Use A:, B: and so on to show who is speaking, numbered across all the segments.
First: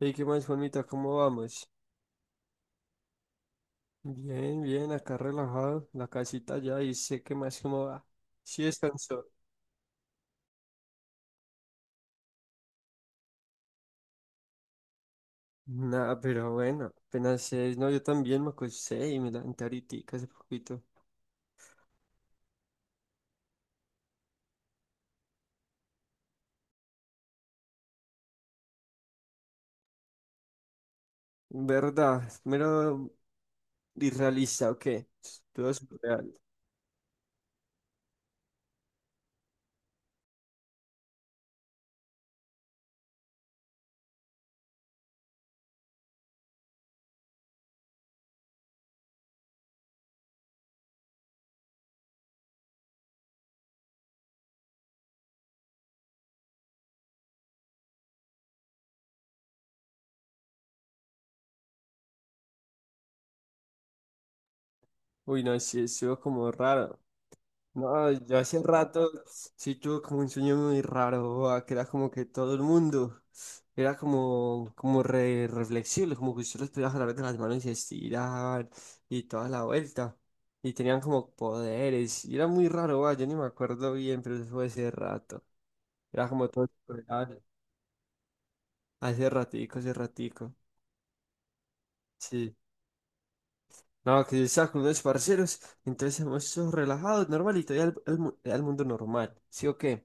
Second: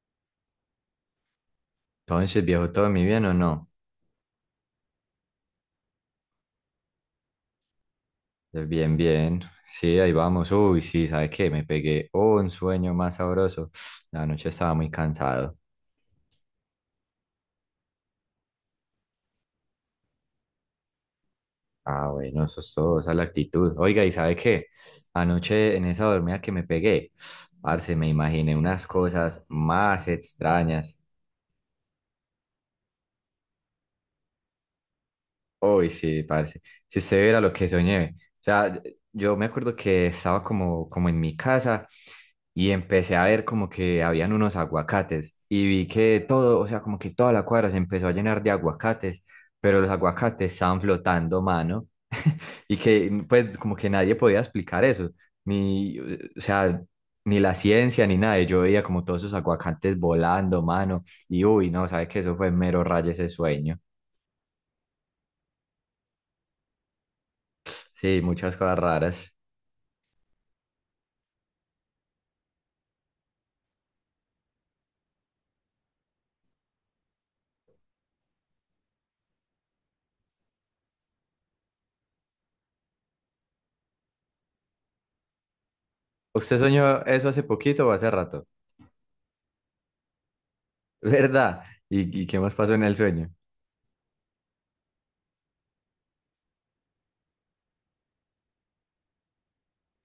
A: Hey, ¿qué más, Juanmita? ¿Cómo vamos?
B: Entonces, viejo, ¿todo mi bien o no?
A: Bien, bien, acá relajado, la casita ya y sé qué más cómo va. Sí
B: Bien,
A: descansó.
B: bien. Sí, ahí vamos. Uy, sí, ¿sabes qué? Me pegué un sueño más sabroso. La noche estaba muy cansado.
A: Nada, pero bueno, apenas es, no, yo también me acosté y me levanté ahorita hace poquito.
B: Ah, bueno, eso es todo, esa es la actitud. Oiga, ¿y sabe qué? Anoche en esa dormida que me pegué, parce, me imaginé unas cosas más extrañas.
A: ¿Verdad? Mero irrealista, ¿o qué? Todo
B: Uy, sí,
A: surreal.
B: parce. Si usted viera lo que soñé. O sea, yo me acuerdo que estaba como en mi casa y empecé a ver como que habían unos aguacates y vi que todo, o sea, como que toda la cuadra se empezó a llenar de aguacates, pero los aguacates estaban flotando, mano. Y que pues como que nadie podía explicar eso, ni, o sea, ni la ciencia ni nada. Y yo veía como todos esos aguacates volando, mano. Y uy, no, sabe que eso fue mero rayo ese sueño.
A: Uy, no, sí, estuvo como raro. No,
B: Sí,
A: yo
B: muchas
A: hace
B: cosas
A: rato
B: raras.
A: sí tuve como un sueño muy raro, boa, que era como que todo el mundo era como reflexible, como que usted los podía jalar de las manos y estirar y toda la vuelta. Y tenían como poderes, y era muy raro, boa, yo ni me acuerdo bien, pero eso fue hace rato. Era como
B: ¿Usted
A: todo
B: soñó eso
A: superado,
B: hace poquito o hace rato?
A: hace ratico, hace ratico.
B: ¿Verdad? Y qué
A: Sí.
B: más pasó en el sueño?
A: No, que yo estaba con unos parceros, entonces estamos todos relajados, normal, y todavía al mundo normal, ¿sí o qué?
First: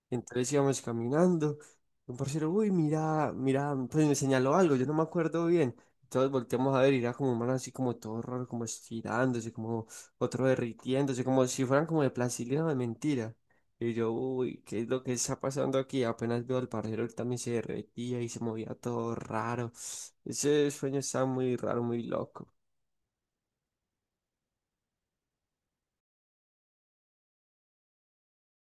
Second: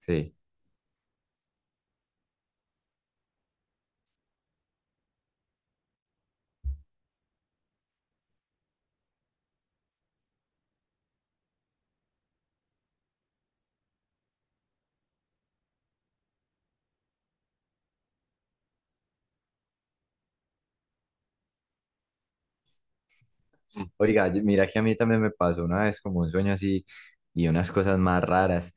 B: Sí.
A: Entonces íbamos caminando. Un parcero, uy, mira, mira, pues me señaló algo, yo no me acuerdo bien. Todos volteamos a ver y era como un man así como todo raro, como estirándose, como otro derritiéndose, como si fueran como de plastilina o de mentira. Y yo, uy, ¿qué es lo que está pasando aquí? Apenas veo al parcero, él también se derretía y se movía todo raro. Ese sueño estaba muy raro, muy loco.
B: Oiga, yo- mira que a mí también me pasó una vez como un sueño así y unas cosas más raras.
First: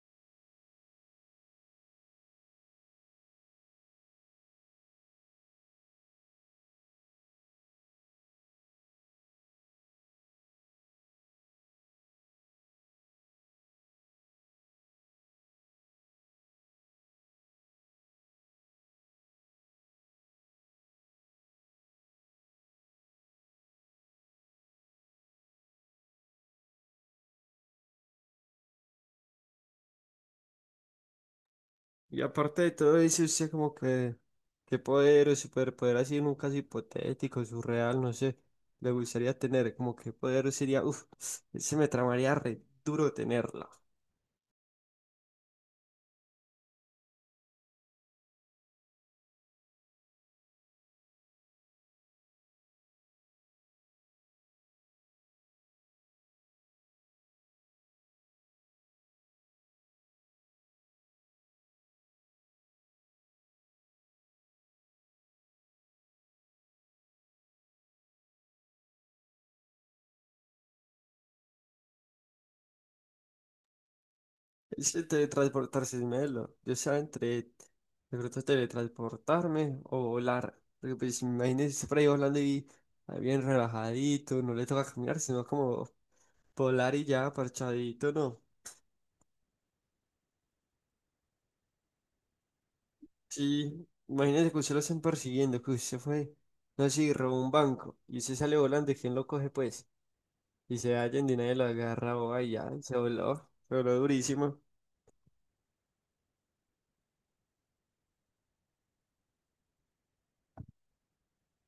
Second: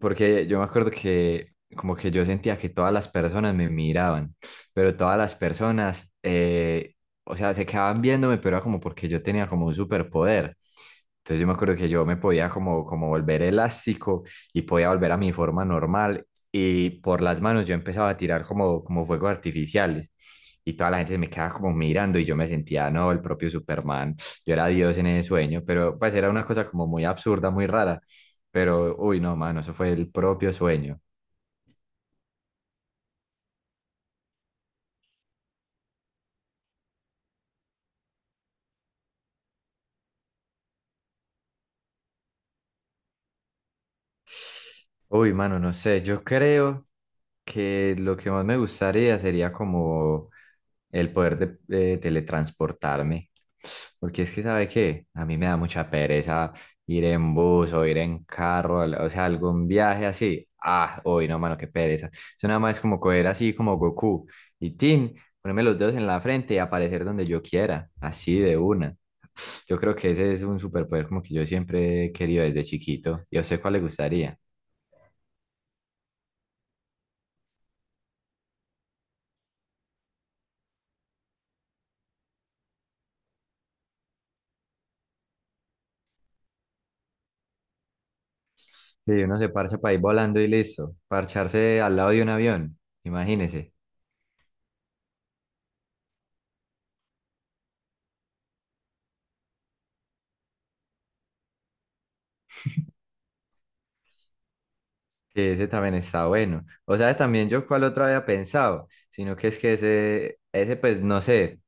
B: Porque yo me acuerdo que como que yo sentía que todas las personas me miraban, pero todas las personas, o sea, se quedaban viéndome, pero era como porque yo tenía como un superpoder. Entonces yo me acuerdo que yo me podía como volver elástico y podía volver a mi forma normal y por las manos yo empezaba a tirar como fuegos artificiales y toda la gente se me quedaba como mirando y yo me sentía, no, el propio Superman, yo era Dios en ese sueño, pero pues era una cosa como muy absurda, muy rara, pero uy, no, mano, eso fue el propio sueño.
A: Y aparte de todo eso, usted como que, qué poder o superpoder así en un caso hipotético, surreal, no sé, le gustaría tener, como qué poder sería, uff, ese me tramaría re duro tenerlo.
B: Uy, mano, no sé, yo creo que lo que más me gustaría sería como el poder de, teletransportarme, porque es que, ¿sabe qué? A mí me da mucha pereza ir en bus o ir en carro, o sea, algún viaje así. Ah, uy, no, mano, qué pereza. Eso nada más es como coger así como Goku y Tin, ponerme los dedos en la frente y aparecer donde yo quiera, así de una. Yo creo que ese es un superpoder como que yo siempre he querido desde chiquito. ¿Y a usted cuál le gustaría?
A: Ese teletransportarse es melo, yo sea entre, de pronto teletransportarme o volar, porque pues imagínese usted por ahí volando y ahí bien relajadito, no le toca caminar, sino como volar y ya, parchadito, ¿no?
B: Sí, uno se parcha para ir volando y listo. Parcharse al lado de un avión, imagínese.
A: Sí, imagínese que usted lo estén persiguiendo, que usted fue, no sé, y robó un banco y usted sale volando, ¿quién lo coge pues? Y se halla en nadie lo agarra, o ay, ya, se voló durísimo,
B: Que ese también está bueno. O sea, también yo cuál otro había pensado, sino que es que ese pues no sé,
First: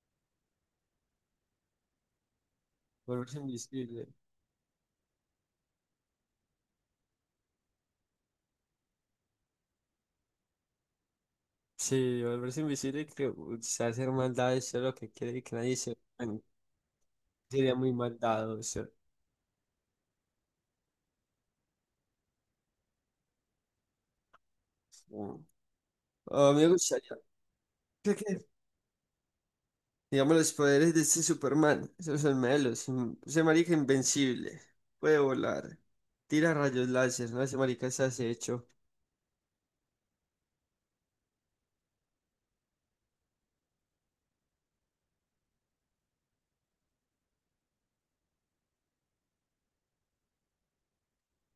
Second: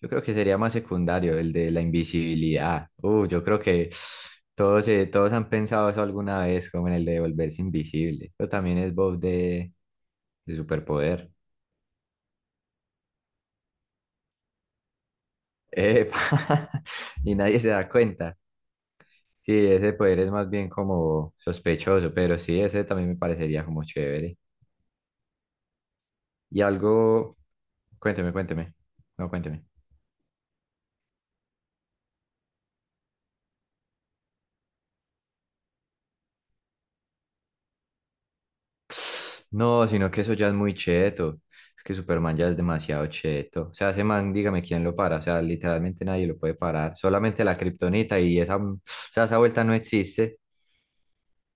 B: yo creo que sería más secundario, el de la invisibilidad.
A: volverse
B: Yo creo que
A: invisible.
B: todos, todos han pensado eso alguna vez, como en el de volverse invisible. Pero también es voz de superpoder.
A: Sí, volverse invisible, y que o sea, hacer maldades, eso es lo que quiere y que nadie se...
B: Epa,
A: bueno,
B: y nadie se
A: Sería
B: da
A: muy
B: cuenta.
A: maldado, eso.
B: Sí, ese poder es más bien como sospechoso, pero sí, ese también me parecería como chévere.
A: Mm. Ah,
B: Y
A: me gustaría.
B: algo, cuénteme, cuénteme.
A: Digamos, los poderes de este Superman, esos son melos. Ese marica invencible, puede volar, tira rayos láser, ¿no? Ese marica es acecho,
B: No, sino que eso ya es muy cheto. Es que Superman ya es demasiado cheto. O sea, ese man, dígame quién lo para. O sea, literalmente nadie lo puede parar. Solamente la kriptonita y esa, o sea, esa vuelta no existe.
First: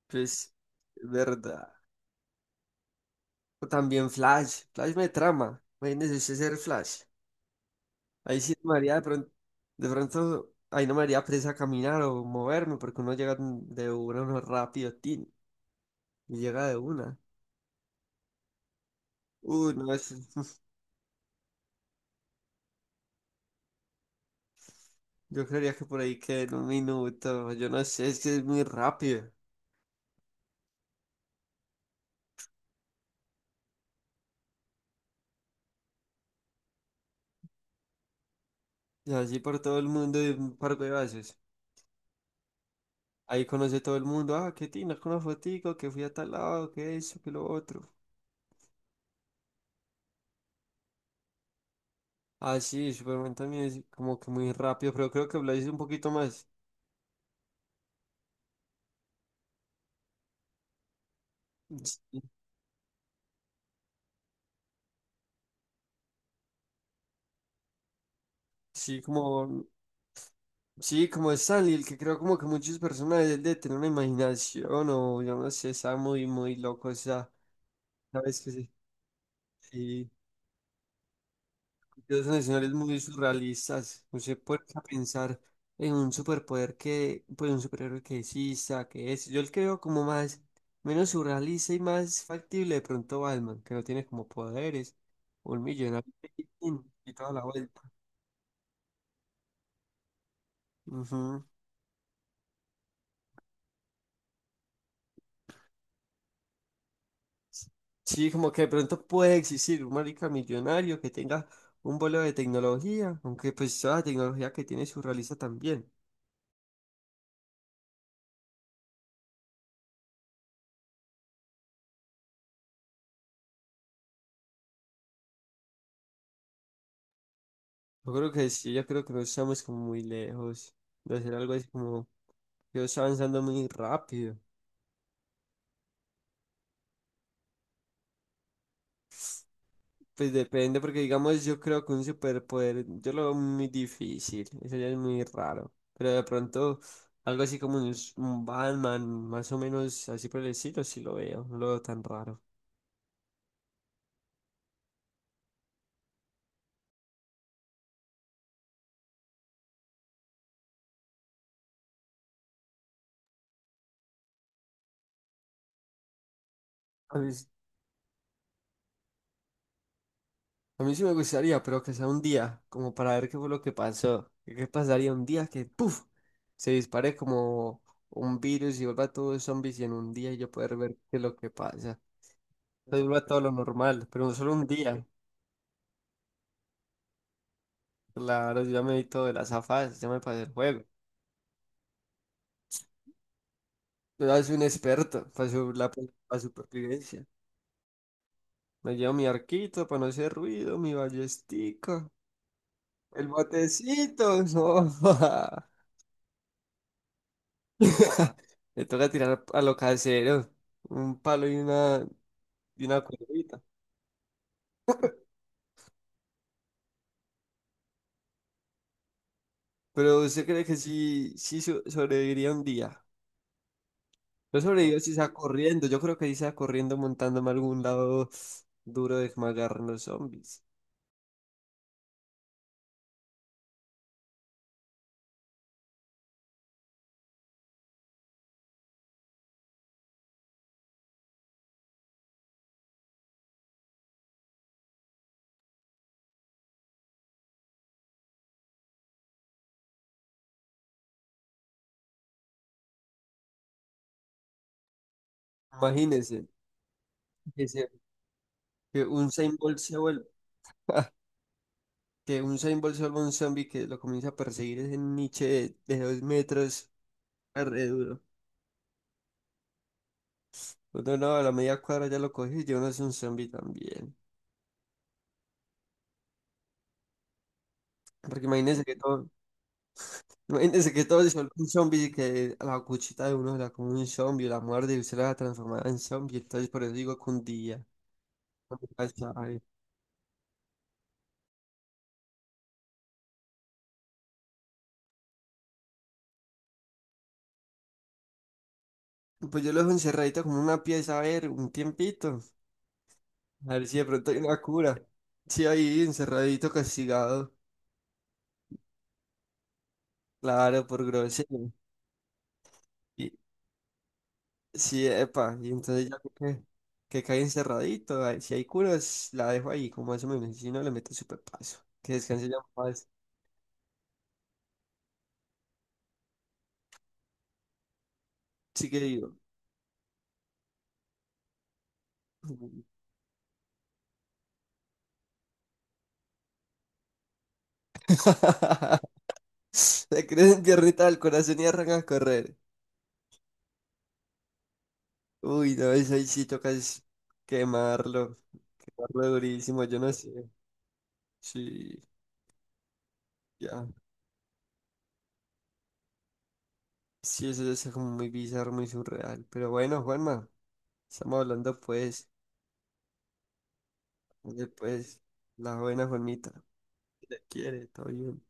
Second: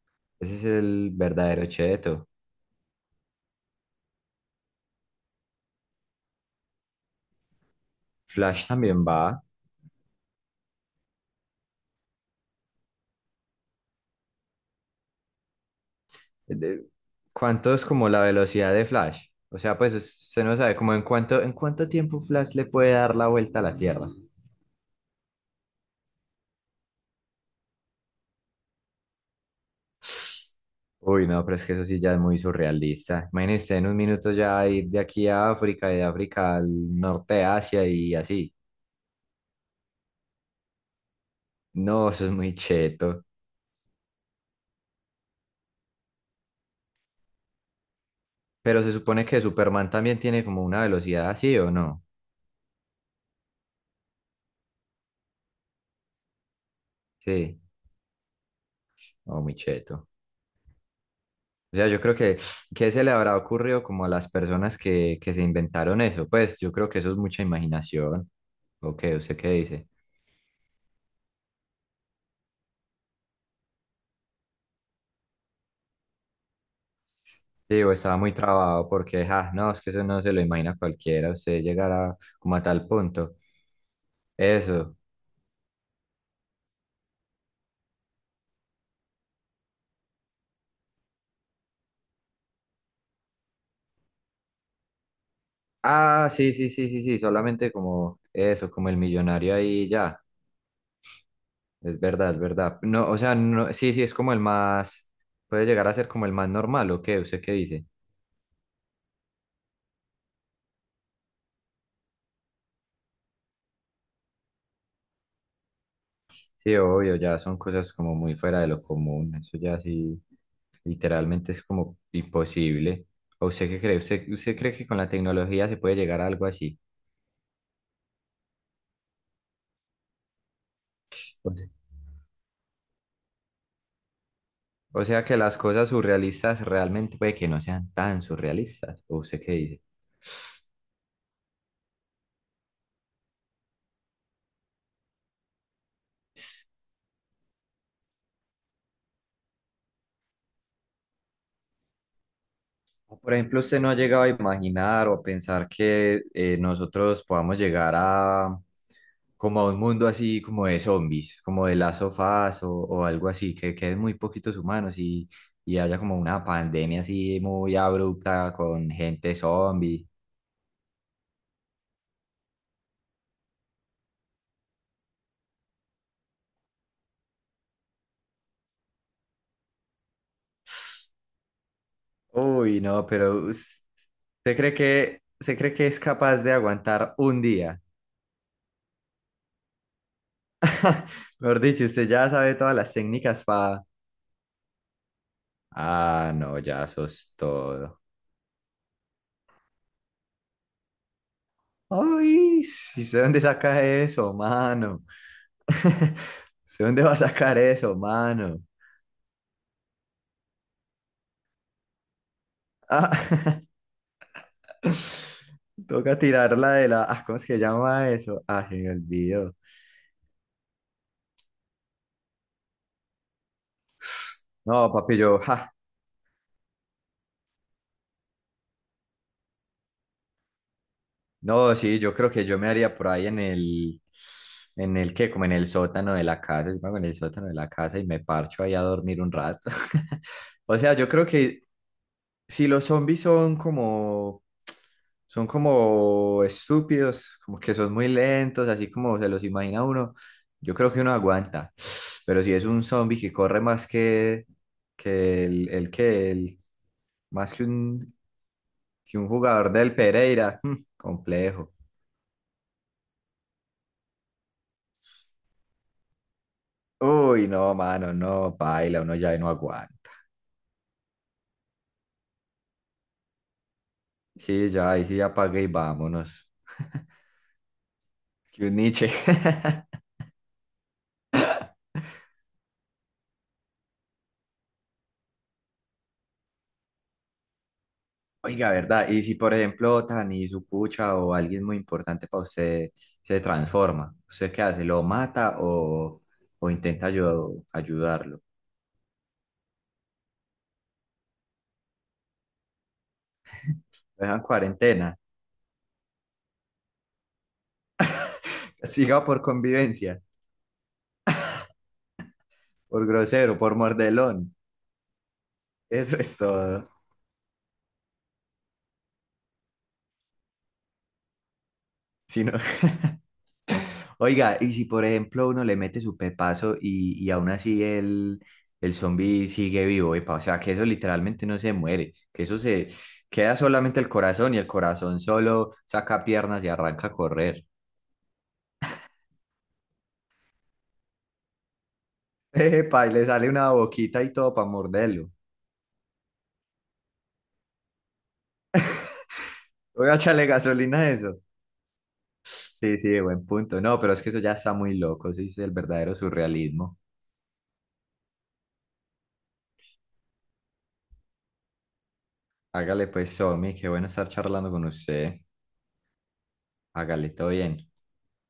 A: pues,
B: Ese es el verdadero
A: verdad.
B: cheto.
A: O también Flash me trama, imagínese usted ser Flash. Ahí sí
B: Flash
A: me haría de
B: también va.
A: pronto, de pronto, ahí no me haría presa caminar o moverme, porque uno llega de una, uno rápido, tin, y llega de
B: de-
A: una.
B: ¿Cuánto es como la velocidad de Flash? O
A: Uy,
B: sea,
A: no,
B: pues se no sabe como en cuánto tiempo Flash le puede dar la vuelta a la Tierra.
A: yo creería que por ahí queda en un minuto, yo no sé, es que es muy rápido.
B: Uy, no, pero es que eso sí ya es muy surrealista. Imagínese en un minuto ya ir de aquí a África y de África al norte de Asia y así.
A: Y así por todo el mundo de un par de veces.
B: No, eso es muy cheto.
A: Ahí conoce todo el mundo. Ah, qué tina, con una fotico, que fui a tal lado, que eso, que lo otro.
B: Pero se supone que Superman también tiene como una velocidad así, ¿o no?
A: Ah, sí, Superman también es como que muy rápido, pero creo que Blaze es un poquito más.
B: Sí, oh, muy cheto. O sea, yo creo
A: Sí,
B: que, ¿qué se le habrá ocurrido como a las personas que se inventaron eso? Pues yo creo que eso es mucha imaginación. ¿O
A: sí,
B: qué? ¿Usted qué
A: como.
B: dice?
A: Sí, como Stanley, el que creo como que muchos personajes él de tener una imaginación o yo no sé, está muy, muy loco, o sea,
B: Sí, o estaba muy
A: ¿sabes que sí,
B: trabado porque, ah, no, es que eso
A: sí?
B: no se lo imagina cualquiera, usted llegará
A: Los
B: como a
A: nacionales
B: tal
A: muy
B: punto.
A: surrealistas. No se puede
B: Eso.
A: pensar en un superpoder que, pues un superhéroe que exista, que es. Yo el creo como más, menos surrealista y más factible de pronto Batman, que no tiene como poderes, un millonario
B: Ah, sí,
A: y
B: sí, sí, sí,
A: y
B: sí,
A: toda la
B: solamente
A: vuelta.
B: como eso, como el millonario ahí ya.
A: Ujú.
B: Es verdad, es verdad. No, o sea, no, sí, sí, es como el más, puede llegar a ser como el más normal, ¿o qué? ¿Usted qué dice?
A: Sí, como que de pronto puede existir un marica millonario que tenga un vuelo de tecnología, aunque pues toda la tecnología que tiene surrealista también.
B: Sí, obvio, ya son cosas como muy fuera de lo común, eso ya sí, literalmente es como imposible. ¿O usted qué cree? ¿Usted, usted cree que con la tecnología se puede llegar a algo así?
A: Yo creo que sí, yo creo que no estamos como muy lejos de hacer
B: O
A: algo así
B: se-
A: como yo estoy avanzando muy rápido.
B: o sea, que las cosas surrealistas realmente puede que no sean tan surrealistas, ¿o usted qué dice?
A: Pues depende, porque digamos, yo creo que un superpoder, yo lo veo muy difícil, eso ya es muy raro. Pero de pronto, algo así como un Batman, más o menos así por el estilo, sí lo veo, no lo veo tan raro.
B: O, Por ejemplo, usted no ha llegado a imaginar o a pensar que nosotros podamos llegar a como a un mundo así como de zombies, como de las sofás o algo así, que queden muy poquitos humanos y haya como una pandemia
A: A mí,
B: así
A: s-
B: muy abrupta con gente zombie.
A: a mí sí me gustaría, pero que sea un día, como para ver qué fue lo que pasó. ¿Qué pasaría un día que, ¡puf! Se dispare como un virus y vuelva todos zombies y en un día yo poder ver qué es lo que pasa.
B: Uy, no,
A: Entonces vuelva todo lo normal, pero no solo
B: ¿usted
A: un
B: cree
A: día.
B: que, se cree que es capaz de aguantar un día?
A: Claro, yo ya me vi todo de las afas, ya me pasé el juego.
B: Mejor dicho, usted ya sabe todas las técnicas para...
A: Yo ya soy un experto
B: Ah,
A: para
B: no, ya
A: supervivencia.
B: sos todo.
A: Me llevo mi arquito para no hacer ruido, mi ballestica,
B: Ay, sí, ¿usted
A: el
B: dónde saca eso,
A: botecito, no.
B: mano? ¿Usted dónde va a sacar eso, mano?
A: Le toca tirar a lo casero, un palo y una
B: Ah,
A: cuerdita.
B: toca tirarla de la... ah, ¿cómo es que llama eso? Ah, se me olvidó.
A: Pero ¿usted cree que sí, sí sobreviviría un día? Yo
B: No,
A: sobrevivo si
B: papi,
A: sea
B: yo, ja,
A: corriendo, yo creo que si sea corriendo montándome a algún lado duro de que me agarren los zombies.
B: no, sí, yo creo que yo me haría por ahí en el que, como en el sótano de la casa, yo me hago en el sótano de la casa y me parcho ahí a dormir un rato. O sea, yo creo que si los zombies son son como estúpidos, como que son muy lentos, así como se los imagina uno, yo creo que uno aguanta. Pero si es un zombie que corre más que el que
A: Imagínense
B: el, más
A: que
B: que
A: un
B: un
A: Usain
B: jugador
A: Bolt
B: del
A: se vuelva
B: Pereira. Mm, complejo.
A: que un Usain Bolt se vuelva un zombie que lo comienza a perseguir ese niche de 2 metros,
B: Uy,
A: ah,
B: no,
A: re
B: mano,
A: duro.
B: no, paila, uno ya ahí no aguanta.
A: Uno no, a la media cuadra ya lo cogió y yo no es un zombie también.
B: Sí, ya, ahí sí ya pagué y vámonos.
A: Porque
B: Que un
A: imagínense que
B: Nietzsche.
A: todo, imagínense que todo se vuelve un zombie y que a la cuchita de uno se la come un zombie, la muerde y usted la transformada en zombie. Entonces por eso digo que un día.
B: Oiga,
A: Nunca
B: ¿verdad? Y si, por
A: sabe.
B: ejemplo, Tani, su pucha o alguien muy importante para usted se transforma, ¿usted qué hace? ¿Lo mata o intenta ayudarlo? ¿Lo
A: Pues yo lo dejo encerradito como una pieza, a ver, un tiempito. A ver si de pronto
B: dejan
A: hay
B: en
A: una cura.
B: cuarentena?
A: Sí, ahí encerradito, castigado.
B: ¿Siga por convivencia?
A: Claro, por grosero.
B: ¿Por
A: Y,
B: grosero? ¿Por mordelón?
A: sí, epa, y entonces ya
B: Eso es
A: que,
B: todo.
A: que cae encerradito, ay, si hay curas, la dejo ahí, como eso mismo, si no le meto súper paso, que
B: Si
A: descanse
B: no-
A: ya más,
B: Oiga, y si por ejemplo uno le mete su pepazo y aún así
A: sí
B: el
A: que digo,
B: zombie sigue vivo, epa, o sea, que eso literalmente no se muere, que eso se queda solamente el corazón y el corazón solo saca piernas y arranca a correr.
A: se creen piernita del corazón y arranca a correr,
B: Epa, y le sale una boquita y todo para morderlo.
A: uy, no, eso ahí sí toca es quemarlo, quemarlo durísimo, yo no
B: Oiga, échale
A: sé,
B: gasolina a eso.
A: sí,
B: Sí, sí, buen punto.
A: ya,
B: No, pero es que eso ya está muy loco, eso es el verdadero surrealismo.
A: sí, eso es como muy bizarro, muy surreal, pero bueno, Juanma, estamos hablando pues,
B: Hágale pues, zombie, qué bueno estar
A: oye,
B: charlando con
A: pues,
B: usted.
A: la buena Juanmita,
B: Hágale,
A: te
B: todo
A: quiere,
B: bien.
A: todo bien.